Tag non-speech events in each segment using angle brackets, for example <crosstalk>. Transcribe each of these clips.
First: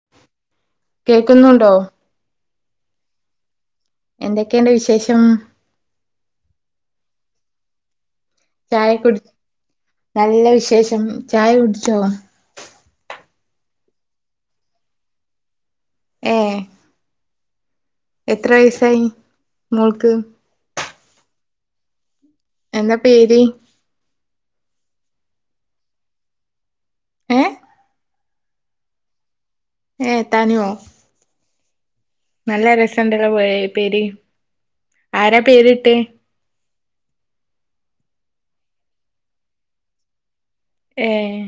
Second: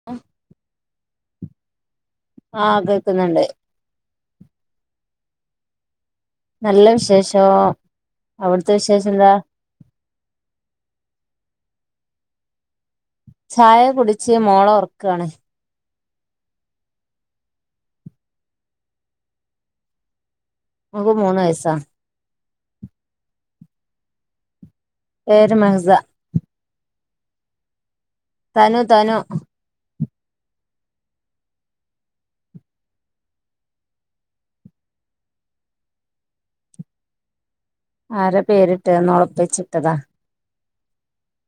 <inaudible> കേൾക്കുന്നുണ്ടോ ആഹ് കേൾക്കുന്നുണ്ട് എന്തൊക്കെയുണ്ട് വിശേഷം നല്ല വിശേഷം അവിടുത്തെ ചായ വിശേഷം കുടി എന്താ നല്ല വിശേഷം ചായ കുടിച്ചോ ചായ കുടിച്ച് മോളെ ഒറക്കുവാണ് ഏഹ എത്ര വയസായി മോൾക്ക് ഓള്ക്ക് മൂന്ന് വയസ്സാ എന്താ പേര് പേര് മൻസാ ഏഹ് തനു തനു ഏഹ് തനു നല്ല രസണ്ടല്ലോ പേ പേര് ആരാ പേര്ട്ടേ ആരാ പേരിട്ടേന്നൊ ഓളെ ഇപ്പച്ചിയിട്ടതാ ഏഹ്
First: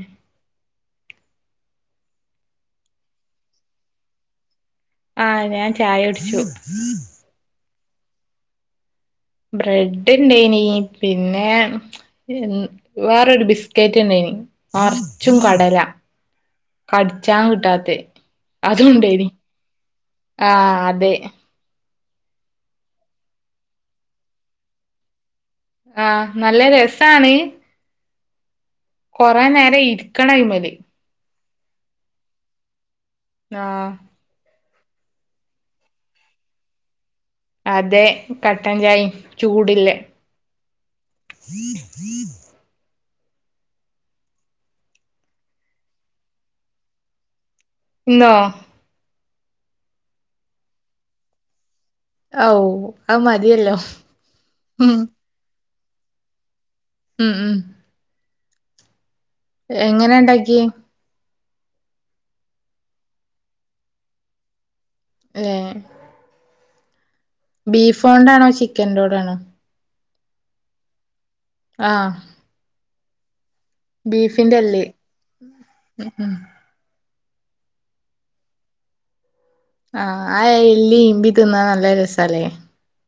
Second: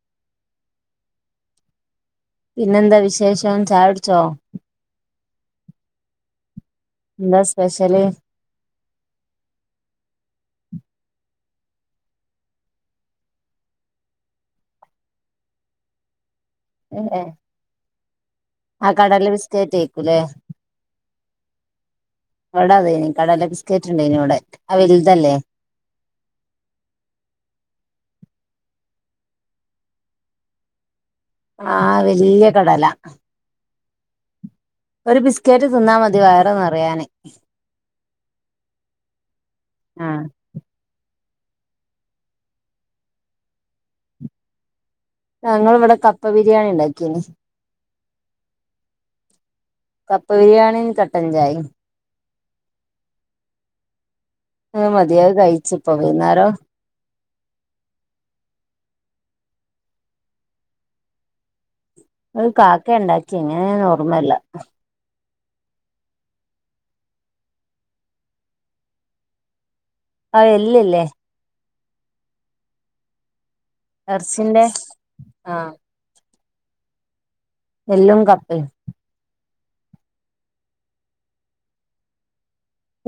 പിന്നെന്താ വിശേഷം ചായുട്ച്ചോ ആഹ് ഞാൻ ചായ കുട്ച്ചു എന്താ സ്പെഷ്യല് ബ്രെഡ് ഇണ്ടേനി പിന്നെ <unintelligible> ഉം വേറൊരു ബിസ്ക്കറ്റ് ഇണ്ടേനി നറച്ചും കടല ഏഹ് കട്ച്ചാൻ കിട്ടാത്തെ അതും ആഹ് കടല ഇണ്ടേനി ബിസ്ക്കറ്റ് ആയിക്കൂലേ ആഹ് അതെ ഇവടെ അതേനി കടല ബിസ്കറ്റ് ഇണ്ടേനി ഇവടെ ആ വല്തല്ലേ ആഹ് നല്ല രസാണ് കൊറെ നേരം ഇരിക്കണം അയിമ്മല് ആഹ് വെല്ല്യ കടല ആഹ് ഒരു ബിസ്ക്കറ്റ് തിന്നാ മതി വയറ് നറയാന് അതെ കട്ടൻചായിം ചൂട്ല്ലേ ആഹ് ഞങ്ങള് ഇവടെ കപ്പ ബിരിയാണി ഇണ്ടാക്കീനി ഇന്നോ കപ്പ ബിരിയാണിം കട്ടൻചായിം അവു അഹ് മതിയല്ലോ ഉം ഇഞ്ഞ് അഹ് കഴിച്ച് ഇപ്പൊ വൈന്നാരോ ഉം ഉം എങ്ങനെ ഇണ്ടാക്കിയേ അഹ് കാക്കെ ഇണ്ടാക്കിയെ എങ്ങനേന്ന് ഓർമ്മല്ല ഏഹ് ബീഫോണ്ടാണോ ചിക്കന്റോടെണോ ആഹ് എല്ല് ഇല്ലേ ആഹ് ബീഫിന്റെ എറച്ചിന്റെ എല്ല് ഉം ഉം എല്ലും കപ്പേം ആഹ് ആ എല്ല് ഈമ്പി തിന്നാ നല്ല രസല്ലേ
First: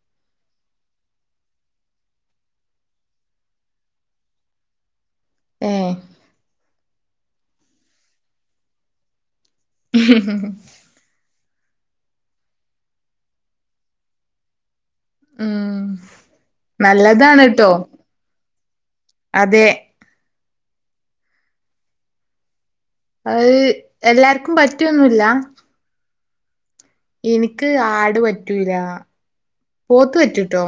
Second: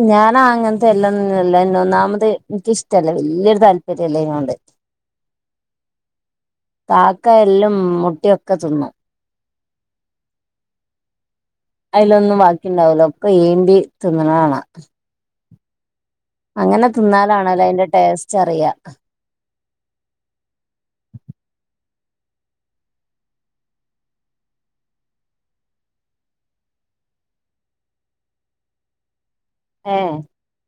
ഞാനാ അങ്ങത്തെ എല്ലോന്നും അല്ലാരുന്നു ഒന്നാമത് ഇന്ക്കിഷ്ടല്ല വെല്ല്യൊരു താല്പര്യല്ല ഇതിനോണ്ട് ഏഹ് കാക്ക എല്ലും മുട്ടിയൊക്കെ തിന്നും അയിലൊന്നും ബാക്കി ഇണ്ടാവുല്ല ഒക്കെ ഈമ്പി തിന്നണ കാണാ ഉം അങ്ങനെ നല്ലതാണ് തിന്നാലാണല്ല ട്ടോ അയിന്റെ ടേസ്റ്റ് അറിയാ അതെ അഹ് എല്ലാർക്കും പറ്റിയൊന്നുല്ല ഇനിക്ക് ആട് പറ്റൂല ഏ പോത്ത് പറ്റൂട്ടോ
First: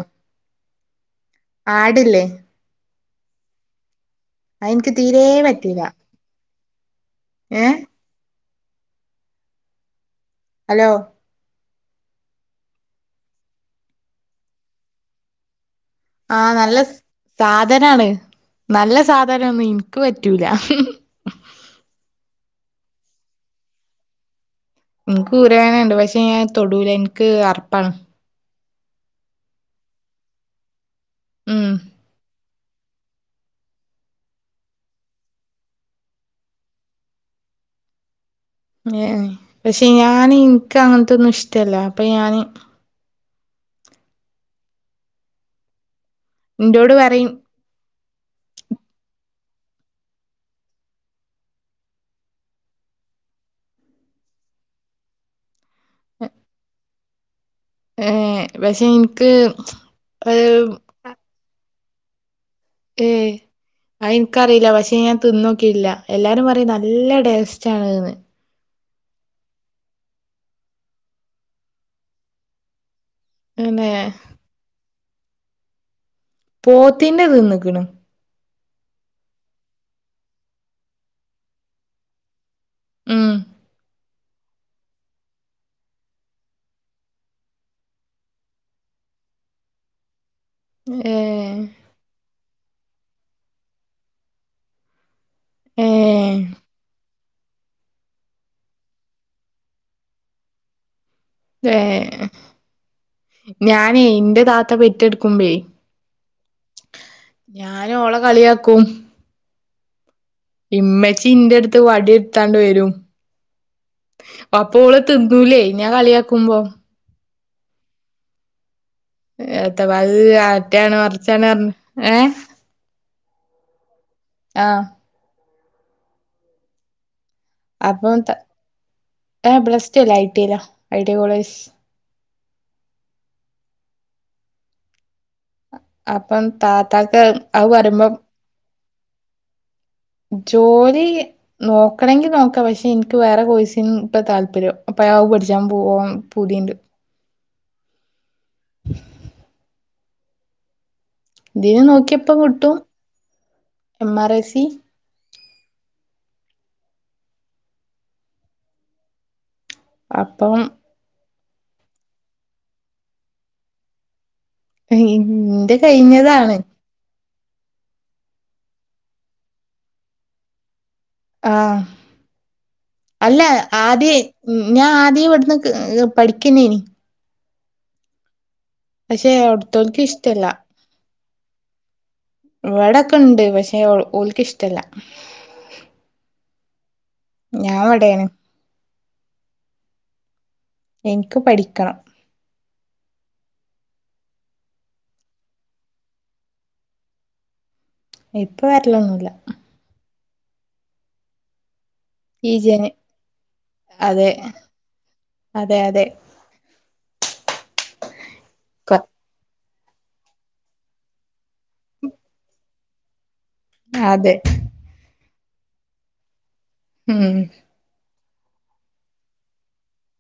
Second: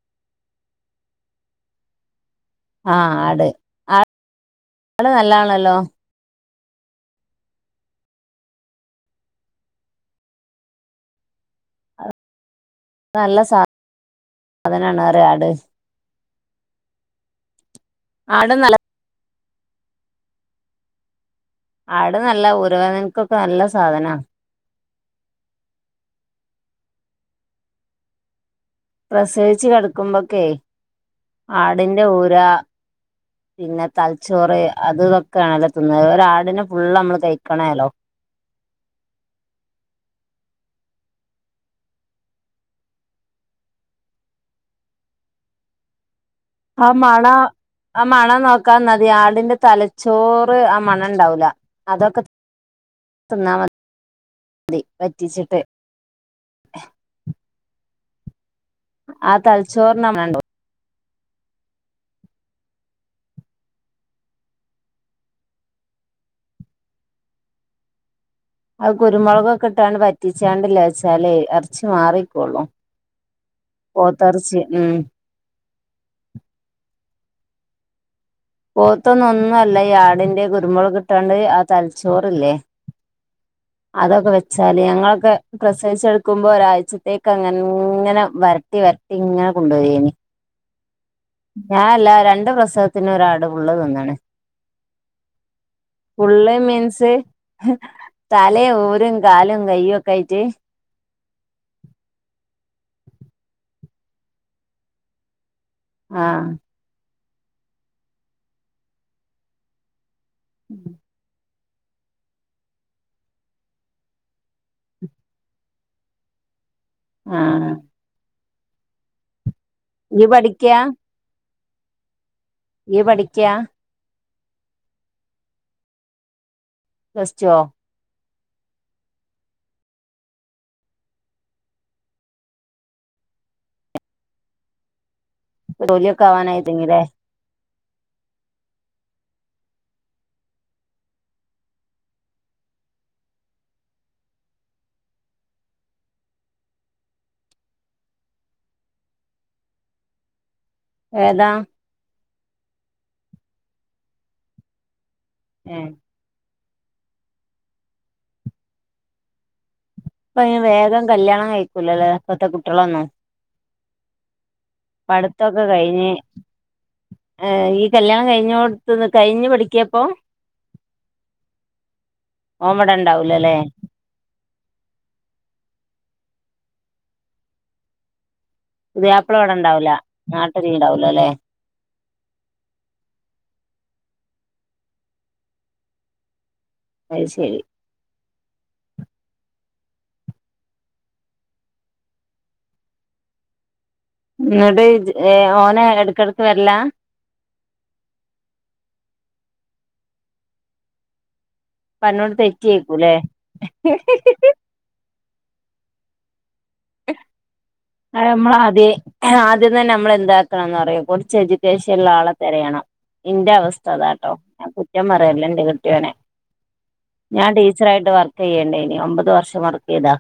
ആടില്ലേ ആഹ് ആട് ആ അഹ് ഇൻക്ക് തീരെേ പറ്റുല്ല ഏഹ് ഹലോ നല്ല സാധനാണ് അറിയ ആട് ആഹ് നല്ല സാധനാണ് ആടും നല്ല നല്ല സാധനൊന്നും ഇൻക്ക് പറ്റൂല ആട് നല്ല ഊരവേനക്കൊക്കെ നല്ല സാധനാ ഇൻക്ക് ഊരവേനണ്ട് പക്ഷെ ഞാൻ തൊടുല ഇൻക്ക് അറപ്പാണ് പ്രസവിച്ചു കെടക്കുമ്പോക്കെ ഉം ആടിന്റെ ഊരാ പിന്നെ തലച്ചോറ് അത് ഇതൊക്കെ ആണല്ലോ തിന്ന് അതുപോലെ ഒരാടിനെ ഫുള്ള് നമ്മള് കഴിക്കണേല്ലോ ഏഹ് പക്ഷെ ഞാന് ഇൻക്ക് അങ്ങനത്തൊന്നും ഇഷ്ടല്ല അപ്പോ ഞാന് ആ ഇൻ്റോട് പറയും മണാ ആ മണം നോക്കാൻ ന്നാതി ആടിന്റെ തലച്ചോറ് ആ മണം ഇണ്ടാവൂല അതൊക്കെ തിന്നാ മതി വറ്റിച്ചിട്ട് ഏഹ് പക്ഷെ ഇൻക്ക് ആ തലച്ചോറിന് മണണ്ടാവും അഹ് റ്റേ ആഹ് ഇൻക്കറിയില്ല പക്ഷെ ഞാൻ തിന്നോക്കിയില്ല എല്ലാരും പറയും നല്ല ടേസ്റ്റ് ആണ്ന്ന് അത് കുരുമുളകൊക്കെ ഇട്ടാണ്ട് വറ്റിച്ചാണ്ടിലെച്ചാല് എറച്ചി മാറി ഇക്കുള്ളൂ പിന്നെ പൊത്തേ എറിച്ചി ഉം പോത്തിന്റെ തിന്ന്ക്ണ് പോത്തൊന്നും ഒന്നും അല്ല ഈ ആടിന്റെ കുരുമുളക് ഇട്ടാണ്ട് ആ തലച്ചോറില്ലേ ഉം അതൊക്കെ വെച്ചാല് ഞങ്ങളൊക്കെ പ്രസവിച്ചെടുക്കുമ്പോ ഒരാഴ്ചത്തേക്ക് അങ്ങനെ ഇങ്ങനെ വരട്ടി വര ട്ടിങ്ങനെ കൊണ്ടോയേന് ഏഹ് ഞാനല്ല രണ്ട് പ്രസവത്തിനും ഒരാട് ഫുള്ള് തിന്ന്ണ് ഏ ഫുള്ള് മീൻസ് തലെ ഊരും കാലും കയ്യും ഒക്കെ ആയിട്ട് ഏഹ് ഞാനേ ഇന്റെ താത്ത പെറ്റെടുക്കുമ്പെ ആഹ് ഞാന് ഓളെ കളിയാക്കും ഇമ്മച്ചി ഇന്റെട്ത്ത് വടിട്ത്താണ്ട് വരും പപ്പൊ ഓള് തിന്നൂലേ ഞാൻ കളിയാക്കുമ്പം ആഹ് ഏത്ത അഹ് ഇയ്യ് പഠിക്കാ മറ്റാണ് മറ്ച്ചാണ് പർഞ്ഞ് ഏഹ് ഇയ്യ് പഠിയ്ക്കാ ആഹ് പ്ലസ് റ്റോ അപ്പം ത ഏ പ്ലസ്ടു അല്ല ഐ ടൈലാ ഐ ടൈ കോളേജ് ജോലിയൊക്കെ അപ്പം ആവാനായി തുടങ്ങില്ലേ താത്തക്ക് അത് പറിമ്പം ജോലി നോക്കണെങ്കി നോക്കാ പക്ഷെ ഇൻക്ക് വേറെ കോഴ്സിന് ഇപ്പ താല്പര്യം അപ്പ അത് പഠിച്ചാൻ പോവാൻ പൂതിണ്ട് <inaudible> ഏതാ ഇതിന് നോക്കിയപ്പം കിട്ടും എം ആർ ഐ സി ഏയ് ഇപ്പ അപ്പം അയിന് വേഗം കല്യാണം കഴിക്കൂലല്ല ഇപ്പത്തെ കുട്ട്യോളൊന്നും പഠുത്തൊക്കെ ഇന്റെ കഴിഞ്ഞ് കഴിഞ്ഞതാണ് ഏ ഇയ്യ് കല്യാണം കഴിഞ്ഞോട്ത്ത്ന്ന് ക കഴിഞ്ഞ് പഠിക്കിയ പ്പം ആഹ് ഓൻ ഇവിടെ അല്ല ഉണ്ടാവൂലല്ലേ ആദ്യെ ഉം ഞാൻ ആ ദ്യ ഇവട്ന്ന് പഠിക്കുന്നേനി പക്ഷെ പുതിയയാപ്പിള ഇവടെ ഉണ്ടാവുല അവിടുത്തോൽക്ക് ഇഷ്ടല്ല നാട്ട്ല് ഉണ്ടാവൂല ലെ ഇവടക്കെണ്ട് പക്ഷേ ഓൽക്ക് ഇഷ്ടല്ല അത് ശരി ഞാൻ വടേണ് ഇൻക്ക് പഠിക്കണം ന്നട്ട് ഓന് എടക്കടക്ക് വര്ല്ലാ ഇപ്പം വരല്ലൊന്നുല്ല <unintelligible> ഈ ജന തെറ്റിയേക്കൂല്ലേ അതെ അതെ അതെ ഹ് അത് ഞമ്മള് ആദ്യേ ആദ്യം തന്നെ നമ്മൾ എന്താക്കണംന്ന് അറ്യൊ കൊറച്ച് എഡ്യൂക്കേഷൻുള്ള ആളെ തെരയണം ഇന്റെ അവസ്ഥ അതാട്ടോ അതെ ഞാൻ കുറ്റം പറ്യല്ല എന്റെ കെട്ട്യോനെ ഉം ഞാൻ ടീ ച്ചറായിട്ട് വർക്ക് ചെയേണ്ടേനി ഒമ്പത് വർഷം വർക്ക് ചെയ്താ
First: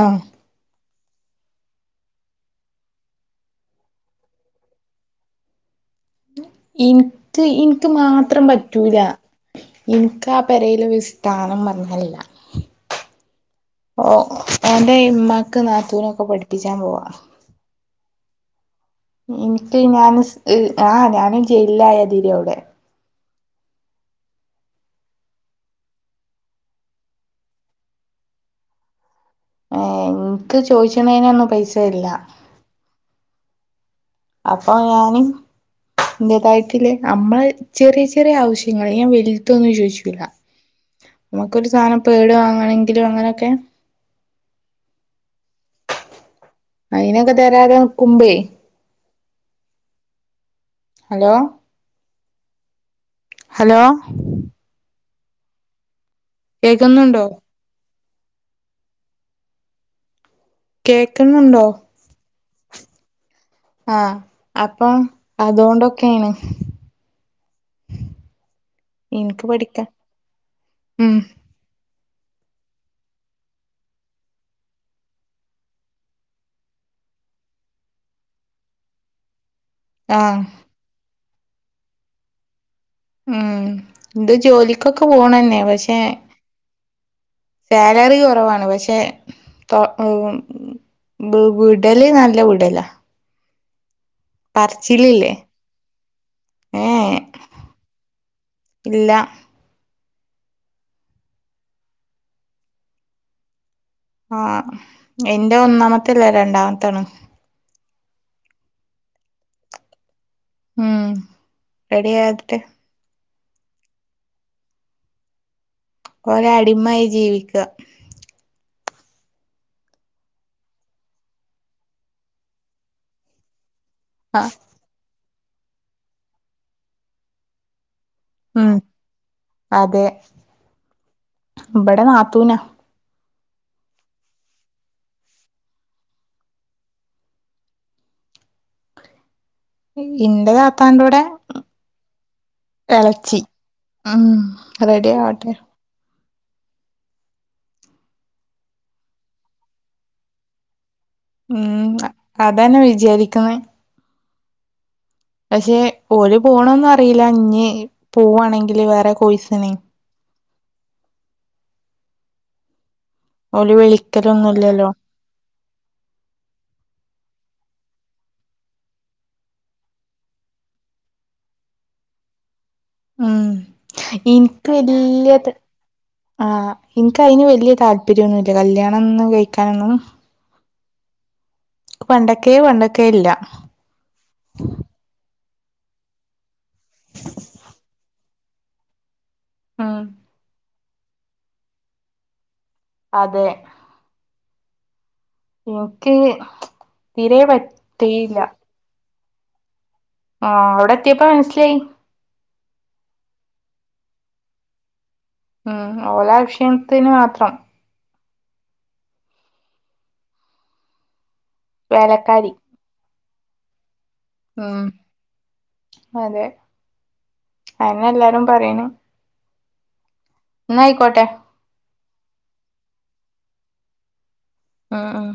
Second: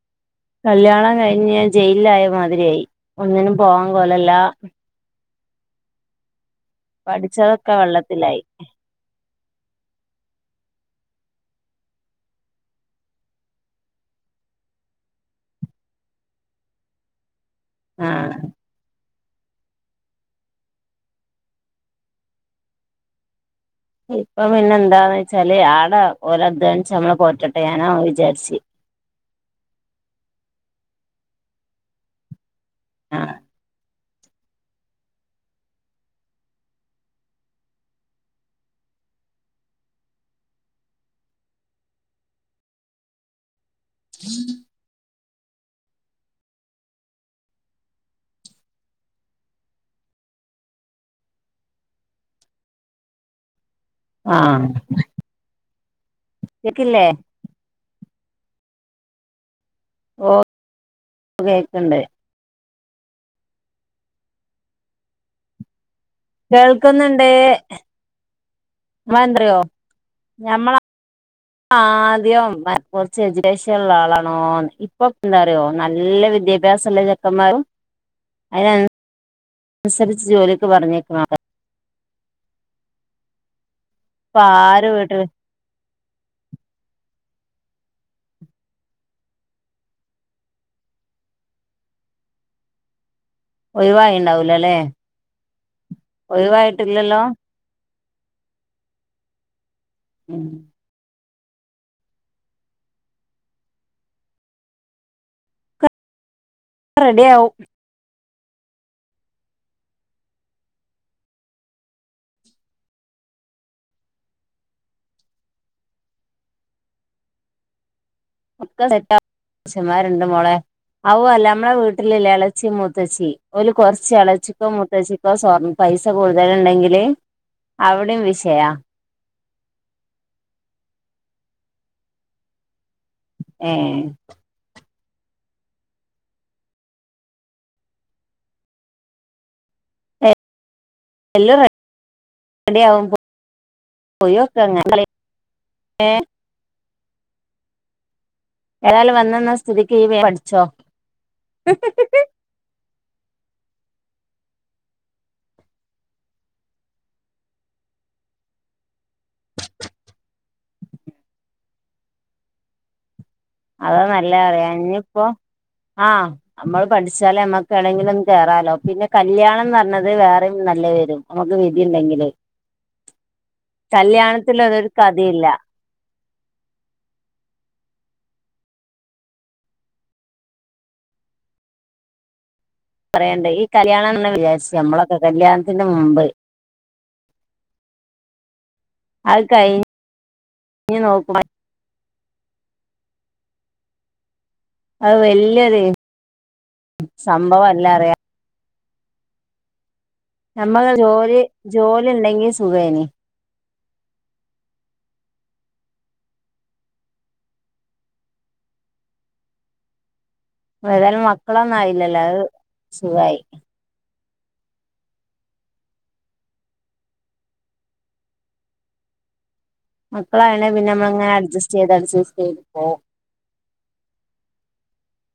ആഹ് കല്യാണം കഴിഞ്ഞ് ഞാൻ ജയിലിൽ ആയ മാതിരിയായി ഒന്നിനും പോവാൻ കോലല്ല ഇൻക്ക് പഠിച്ചതൊക്കെ ഇൻക്ക് വെള്ളത്തിലായി മാത്രം പറ്റൂല ഇൻക്ക് ആ പെരേല് ഒര് സ്ഥാനം പറഞ്ഞാ ല്ല ഓൻ്റെ ഇമ്മാക്ക് നാത്തൂനൊക്കെ പഠിപ്പിച്ചാൻ പോവാ ആഹ് ഇൻക്ക് ഞാൻ സ് ആഹ ഞാനും ജയിലിലായതിരി അവുടെ ഇപ്പം പിന്നെ എന്താന്ന് വെച്ചാല് ആട ഓല് അധ്വാനിച്ച് ഞമ്മളെ പോറ്റട്ടെ ഞാന അത് വിചാരിച്ച് ഏ ഇൻക്ക് ചോയ്ച്ച് ണേനൊന്നും പൈസ തര്ല ആഹ് അപ്പം ഞാന് ഇൻ്റതായിട്ടില്ലെ അമ്മള് ചെറി ചെറേ അവശ്യങ്ങള് ഞാൻ വലുത്തൊന്നും ചോയ്ച്ചൂല ഞമ്മക്കൊരു സാനം പേടുവാങ്ങണെങ്കിലും അങ്ങനൊക്കെ <inaudible> അയിനൊക്കെ തരാതെ നിക്കുമ്പെ ഹലോ ഹലോ ആഹ് കേക്കില്ലേ കേൾക്കുന്നുണ്ടോ ഓഹ് കേൾക്കുന്നുണ്ടോ ആഹ് അപ്പൊ അതുകൊണ്ടൊക്കെയാണ് കേൾക്കുന്നുണ്ട് എനിക്ക് എന്തറിയൂ പഠിക്കാൻ ഞമ്മള ഉം ആഹ് ആദ്യം കൊർച്ച് എജ്യുക്കേഷള്ള ആളാണോ ഇപ്പൊ എന്താറിയോ നല്ല വിദ്യ ഭ്യാസള്ള ചെക്കന്മാരും അയ്നൻസരിച്ച് ആഹ് ജോലിക്ക് പറഞ്ഞേക്ക <unintelligible> ഉം ഇന്ത് ഇപ്പൊ ആരും ജോലിക്കൊക്കെ വീട്ടില് പോണെന്നെ പക്ഷെ സാലറി കുറവാണ് പക്ഷെ ഉം വു വുടൽ നല്ല വുടല ഒഴിവായിണ്ടാവൂലാ ല്ലേ ഏ ഒഴിവായിട്ടില്ലല്ലോ ഇല്ല ഉം ആഹ് എന്റെ ഒന്നാമത്തെല്ലേ രണ്ടാമ് റെഡി ആവും ഉം രറെഡായട്ടെ ഇപ്പൊ ഓലെ അടിമായി ജീവിക്ക ഒക്ക <unintelligible> മശന്മാരുണ്ട് മോളെ അവു അല്ല അമ്മളെ വീട്ടിലല്ല എളച്ചി മൂത്തച്ചി ഓല് കൊർച്ച് ആ ഇളച്ചിക്കോ മുത്തച്ചിക്കോ സ്വർ പൈസ കൂടുതല് ഇണ്ടെങ്കിൽ അവ്ടിം വിശ് ഉം അതെ ഇബടെ നാത്തുനാ ഏഹ് ഇന്റെ താത്താന്റോടെ എല്ലാം റെഡിയാവും ഇളച്ചി ഉം റെഡി ആവട്ടെ ഏഹ് ഏതായാലും വന്നന്ന സ്ഥിതിക്ക് പഠിച്ചോ ഉം അതന്നെ വിചാരിക്കുന്നത് പക്ഷെ ഓര് പോണന്നും അറില്ല ഇഞ്ഞ് പൂവാണെങ്കില് വേറെ കോയ്സിനെ ഓല് അതോ നല്ല അറിയ വിളിക്കലൊന്നുല്ലല്ലോ ഇനിയിപ്പോ ആഹ് നമ്മൾ പഠിച്ചാലേ നമ്മക്ക് എണെങ്കിലൊന്ന് ക കേറാലോ പിന്നെ കല്യാണന്നറഞ്ഞത് വേറെയും നല്ല വരും നമുക്ക് വധി ഉണ്ടെങ്കില് ഉം ഇൻ ക്ക് അതൊരു കഥയില്ല വല്യത് ആഹ് ഇൻക്ക് അതിന് വല്യ താല്പര്യൊന്നുല്ല കല്യാണം ഒന്ന് കഴിക്കാനൊന്നും പണ്ടക്കെ പണ്ട് പറയണ്ടേ ഈ കല്യാണം എന്നന്നെ വിചാരിച്ച നമ്മളൊക്കെ കല്യാണത്തിൻ്റെ മുമ്പ് അത് ഉം കഴിഞ്ഞഞ് നോക്ക അതെ അത് വല് എനിക്ക് തീരെ സംഭവല്ലാറ പറ്റയില്ല ആഹ് നമ്മക്ക് അവിടെ എത്തിയപ്പോ ജോലി മനസ്സിലായി ജോലി ഉണ്ടെങ്കി സുഖേന് ഉം ഓലാക്ഷീണത്തിന് മാത്രം ഏതായാലും മക്കളൊന്നും ആയില്ലല്ലോ അത് വേലക്കാരി സുഖായി ഉം അതെ അന്നെ എല്ലാരും പറയണ മക്കള ആണെ പിന്നെ ആയിക്കോട്ടെ നമ്മളങ്ങനെ അഡ്സ്റ്റ് ചെയ്ത് അഡ്സ്റ്റ് ചെയ്ത് പോം ആഹ് ആഹ്